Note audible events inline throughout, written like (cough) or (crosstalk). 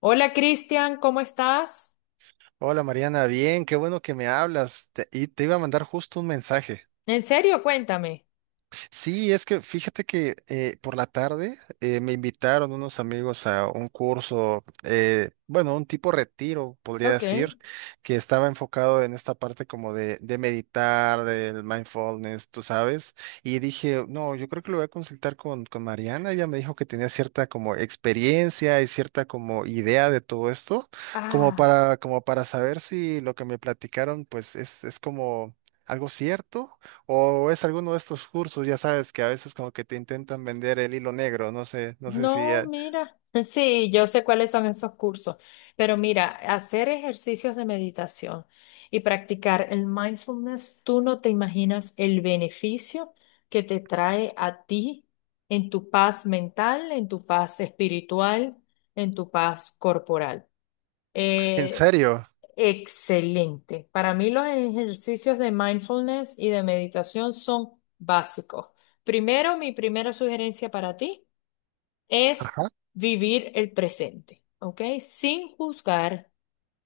Hola Cristian, ¿cómo estás? Hola Mariana, bien, qué bueno que me hablas. Y te iba a mandar justo un mensaje. ¿En serio? Cuéntame. Sí, es que fíjate que por la tarde me invitaron unos amigos a un curso, bueno, un tipo retiro, podría Ok. decir, que estaba enfocado en esta parte como de meditar, del mindfulness, tú sabes, y dije, no, yo creo que lo voy a consultar con Mariana, ella me dijo que tenía cierta como experiencia y cierta como idea de todo esto, como Ah, para, como para saber si lo que me platicaron pues es como algo cierto o es alguno de estos cursos, ya sabes, que a veces como que te intentan vender el hilo negro, no sé, no sé si... no, mira. (laughs) Sí, yo sé cuáles son esos cursos, pero mira, hacer ejercicios de meditación y practicar el mindfulness, tú no te imaginas el beneficio que te trae a ti en tu paz mental, en tu paz espiritual, en tu paz corporal. ¿En Eh, serio? Excelente. Para mí los ejercicios de mindfulness y de meditación son básicos. Primero, mi primera sugerencia para ti es (laughs) vivir el presente, ¿ok? Sin juzgar,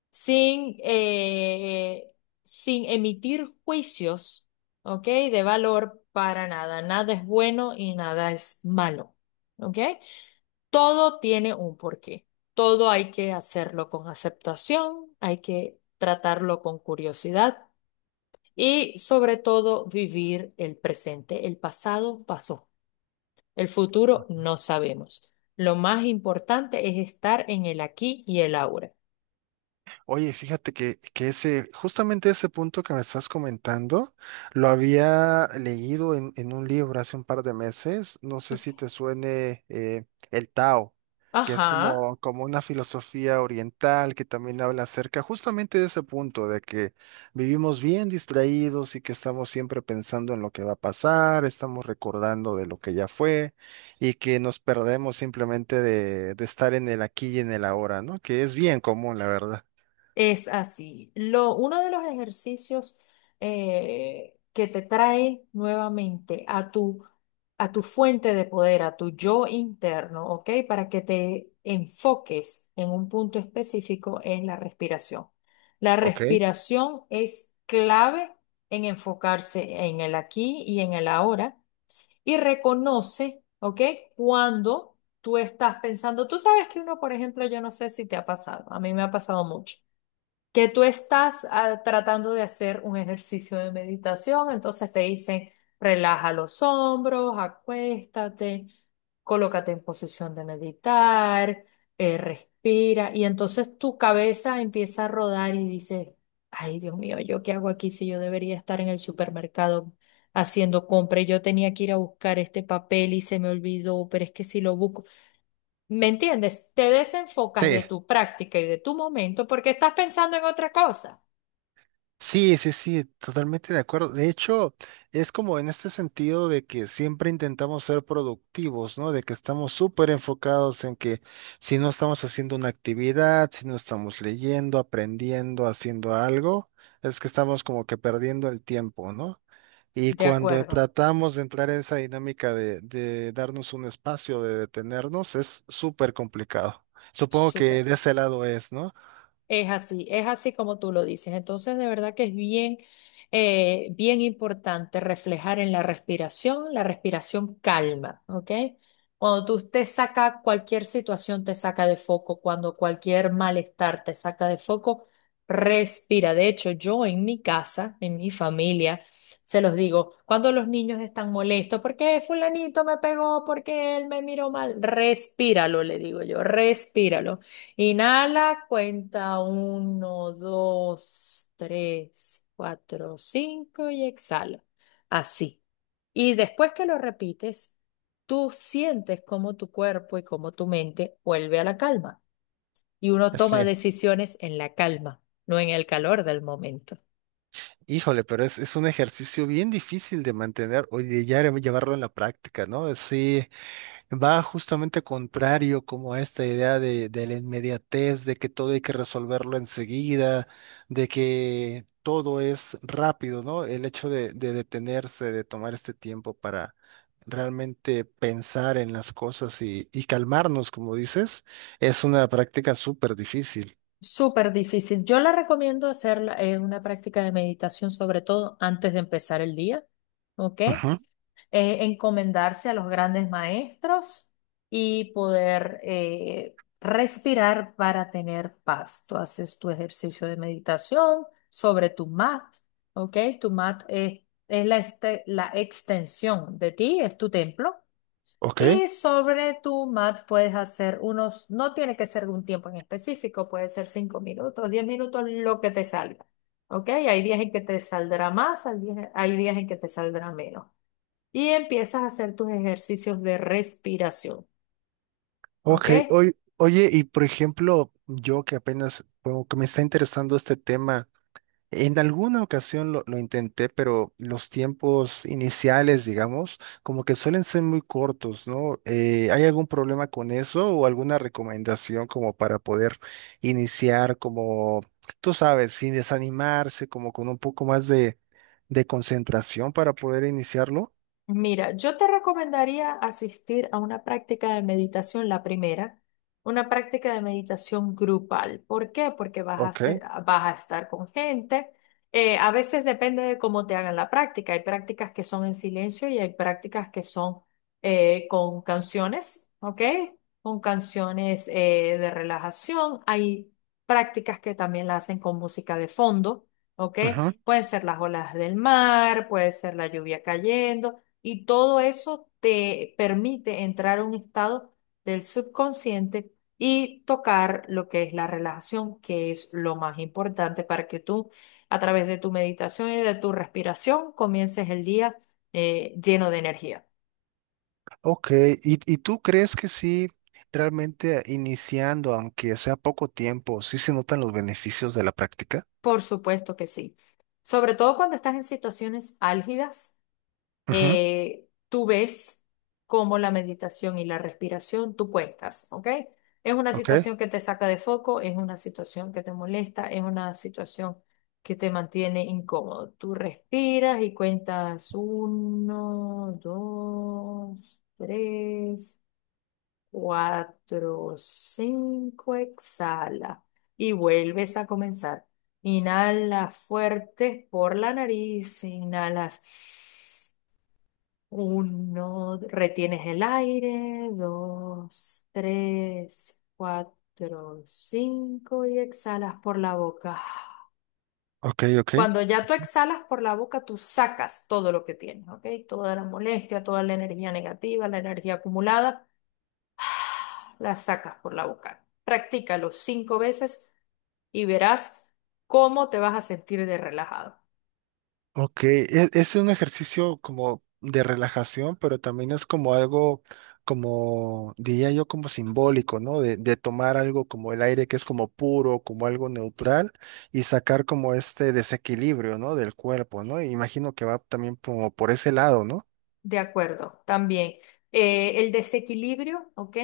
sin, eh, sin emitir juicios, ¿ok? De valor para nada. Nada es bueno y nada es malo, ¿ok? Todo tiene un porqué. Todo hay que hacerlo con aceptación, hay que tratarlo con curiosidad y sobre todo vivir el presente. El pasado pasó, el futuro no sabemos. Lo más importante es estar en el aquí y el ahora. Oye, fíjate que ese, justamente ese punto que me estás comentando, lo había leído en un libro hace un par de meses. No sé Ok. si te suene el Tao, que es Ajá. como, como una filosofía oriental que también habla acerca justamente de ese punto, de que vivimos bien distraídos y que estamos siempre pensando en lo que va a pasar, estamos recordando de lo que ya fue y que nos perdemos simplemente de estar en el aquí y en el ahora, ¿no? Que es bien común, la verdad. Es así. Uno de los ejercicios que te trae nuevamente a tu fuente de poder, a tu yo interno, ¿ok? Para que te enfoques en un punto específico es la respiración. La Ok. respiración es clave en enfocarse en el aquí y en el ahora y reconoce, ¿ok? Cuando tú estás pensando, tú sabes que uno, por ejemplo, yo no sé si te ha pasado, a mí me ha pasado mucho que tú estás tratando de hacer un ejercicio de meditación, entonces te dicen, relaja los hombros, acuéstate, colócate en posición de meditar, respira, y entonces tu cabeza empieza a rodar y dices, ay Dios mío, ¿yo qué hago aquí si yo debería estar en el supermercado haciendo compra y yo tenía que ir a buscar este papel y se me olvidó, pero es que si lo busco? ¿Me entiendes? Te desenfocas de Sí, tu práctica y de tu momento porque estás pensando en otra cosa. sí, sí, sí, totalmente de acuerdo. De hecho, es como en este sentido de que siempre intentamos ser productivos, ¿no? De que estamos súper enfocados en que si no estamos haciendo una actividad, si no estamos leyendo, aprendiendo, haciendo algo, es que estamos como que perdiendo el tiempo, ¿no? Y De cuando acuerdo. tratamos de entrar en esa dinámica de darnos un espacio, de detenernos, es súper complicado. Supongo que Súper. de ese lado es, ¿no? Es así como tú lo dices. Entonces, de verdad que es bien importante reflejar en la respiración. La respiración calma, ¿ok? Cuando tú te saca cualquier situación, te saca de foco. Cuando cualquier malestar te saca de foco, respira. De hecho, yo en mi casa, en mi familia, se los digo, cuando los niños están molestos, porque fulanito me pegó, porque él me miró mal, respíralo, le digo yo, respíralo. Inhala, cuenta uno, dos, tres, cuatro, cinco y exhala. Así. Y después que lo repites, tú sientes cómo tu cuerpo y cómo tu mente vuelve a la calma. Y uno toma Sí. decisiones en la calma, no en el calor del momento. Híjole, pero es un ejercicio bien difícil de mantener o de ya llevarlo en la práctica, ¿no? Sí, va justamente contrario como a esta idea de la inmediatez, de que todo hay que resolverlo enseguida, de que todo es rápido, ¿no? El hecho de detenerse, de tomar este tiempo para realmente pensar en las cosas y calmarnos, como dices, es una práctica súper difícil. Súper difícil. Yo la recomiendo una práctica de meditación, sobre todo antes de empezar el día. ¿Ok? Ujú. Encomendarse a los grandes maestros y poder respirar para tener paz. Tú haces tu ejercicio de meditación sobre tu mat, ¿ok? Tu mat es la extensión de ti, es tu templo. Ok. Y sobre tu mat puedes hacer unos, no tiene que ser un tiempo en específico, puede ser 5 minutos, 10 minutos, lo que te salga. ¿Ok? Hay días en que te saldrá más, hay días en que te saldrá menos y empiezas a hacer tus ejercicios de respiración, ¿ok? Ok, oye, y por ejemplo, yo que apenas como que me está interesando este tema, en alguna ocasión lo intenté, pero los tiempos iniciales, digamos, como que suelen ser muy cortos, ¿no? ¿Hay algún problema con eso o alguna recomendación como para poder iniciar como, tú sabes, sin desanimarse, como con un poco más de concentración para poder iniciarlo? Mira, yo te recomendaría asistir a una práctica de meditación, la primera, una práctica de meditación grupal. ¿Por qué? Porque Ok. vas a estar con gente. A veces depende de cómo te hagan la práctica. Hay prácticas que son en silencio y hay prácticas que son con canciones, ¿ok? Con canciones de relajación. Hay prácticas que también la hacen con música de fondo, ¿ok? Pueden ser las olas del mar, puede ser la lluvia cayendo. Y todo eso te permite entrar a un estado del subconsciente y tocar lo que es la relajación, que es lo más importante para que tú, a través de tu meditación y de tu respiración, comiences el día lleno de energía. Ok, ¿y tú crees que sí, realmente iniciando, aunque sea poco tiempo, sí se notan los beneficios de la práctica? Por supuesto que sí. Sobre todo cuando estás en situaciones álgidas, Ujú. Tú ves cómo la meditación y la respiración tú cuentas, ¿ok? Es una Ok, situación que te saca de foco, es una situación que te molesta, es una situación que te mantiene incómodo. Tú respiras y cuentas uno, dos, tres, cuatro, cinco, exhala y vuelves a comenzar. Inhala fuerte por la nariz, inhalas. Uno, retienes el aire. Dos, tres, cuatro, cinco y exhalas por la boca. ok, ok. Cuando ya tú exhalas por la boca, tú sacas todo lo que tienes, ¿ok? Toda la molestia, toda la energía negativa, la energía acumulada, (sighs) la sacas por la boca. Practícalo 5 veces y verás cómo te vas a sentir de relajado. Ok, es un ejercicio como de relajación, pero también es como algo, como diría yo, como simbólico, ¿no? De tomar algo como el aire que es como puro, como algo neutral, y sacar como este desequilibrio, ¿no? Del cuerpo, ¿no? Imagino que va también como por ese lado, ¿no? De acuerdo, también. El desequilibrio, ¿ok?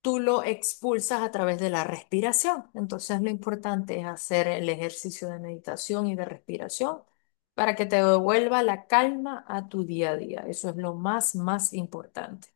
Tú lo expulsas a través de la respiración. Entonces lo importante es hacer el ejercicio de meditación y de respiración para que te devuelva la calma a tu día a día. Eso es lo más, más importante.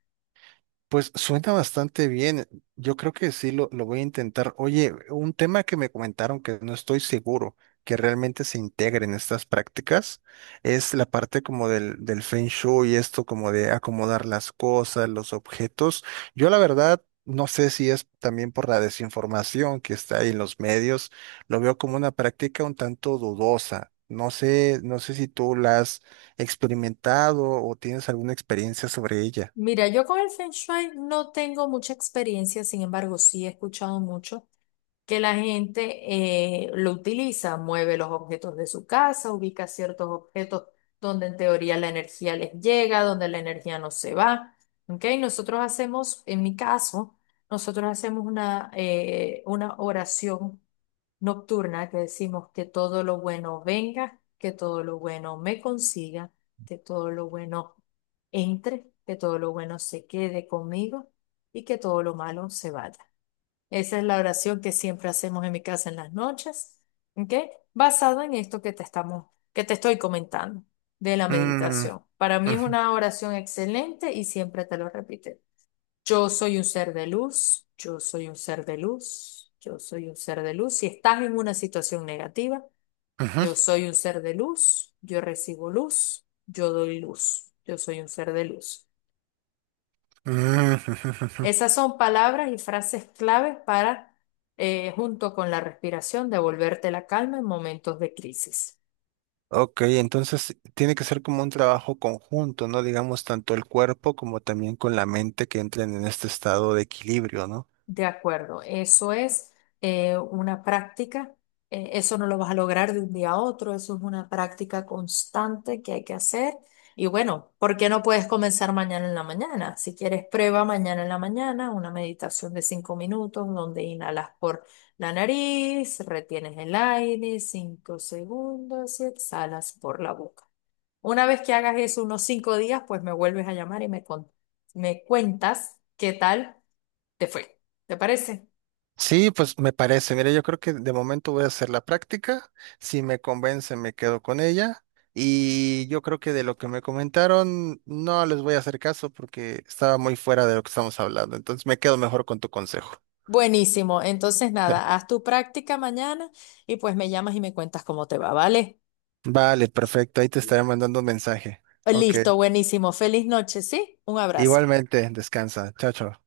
Pues suena bastante bien. Yo creo que sí lo voy a intentar. Oye, un tema que me comentaron que no estoy seguro que realmente se integre en estas prácticas es la parte como del Feng Shui y esto como de acomodar las cosas, los objetos. Yo la verdad no sé si es también por la desinformación que está ahí en los medios. Lo veo como una práctica un tanto dudosa. No sé, no sé si tú la has experimentado o tienes alguna experiencia sobre ella. Mira, yo con el Feng Shui no tengo mucha experiencia, sin embargo, sí he escuchado mucho, que la gente lo utiliza, mueve los objetos de su casa, ubica ciertos objetos donde en teoría la energía les llega, donde la energía no se va. ¿Ok? Nosotros hacemos, en mi caso, nosotros hacemos una oración nocturna que decimos que todo lo bueno venga, que todo lo bueno me consiga, que todo lo bueno entre, que todo lo bueno se quede conmigo y que todo lo malo se vaya. Esa es la oración que siempre hacemos en mi casa en las noches, ¿ok? Basada en esto que te estoy comentando de la meditación. Para mí es Ujú, una oración excelente y siempre te lo repito. Yo soy un ser de luz, yo soy un ser de luz, yo soy un ser de luz. Si estás en una situación negativa, yo ujú, soy un ser de luz, yo recibo luz, yo doy luz, yo soy un ser de luz. ujú, ujú. Esas son palabras y frases claves para, junto con la respiración, devolverte la calma en momentos de crisis. Ok, entonces tiene que ser como un trabajo conjunto, ¿no? Digamos, tanto el cuerpo como también con la mente que entren en este estado de equilibrio, ¿no? De acuerdo, eso es una práctica, eso no lo vas a lograr de un día a otro, eso es una práctica constante que hay que hacer. Y bueno, ¿por qué no puedes comenzar mañana en la mañana? Si quieres, prueba mañana en la mañana una meditación de 5 minutos donde inhalas por la nariz, retienes el aire 5 segundos y exhalas por la boca. Una vez que hagas eso unos 5 días, pues me vuelves a llamar y me cuentas qué tal te fue. ¿Te parece? Sí, pues me parece. Mira, yo creo que de momento voy a hacer la práctica. Si me convence, me quedo con ella. Y yo creo que de lo que me comentaron, no les voy a hacer caso porque estaba muy fuera de lo que estamos hablando. Entonces me quedo mejor con tu consejo. Buenísimo. Entonces, (laughs) Ya. nada, haz tu práctica mañana y pues me llamas y me cuentas cómo te va, ¿vale? Vale, perfecto. Ahí te estaré mandando un mensaje. Ok. Listo, buenísimo. Feliz noche, ¿sí? Un abrazo. Igualmente, descansa. Chao, chao.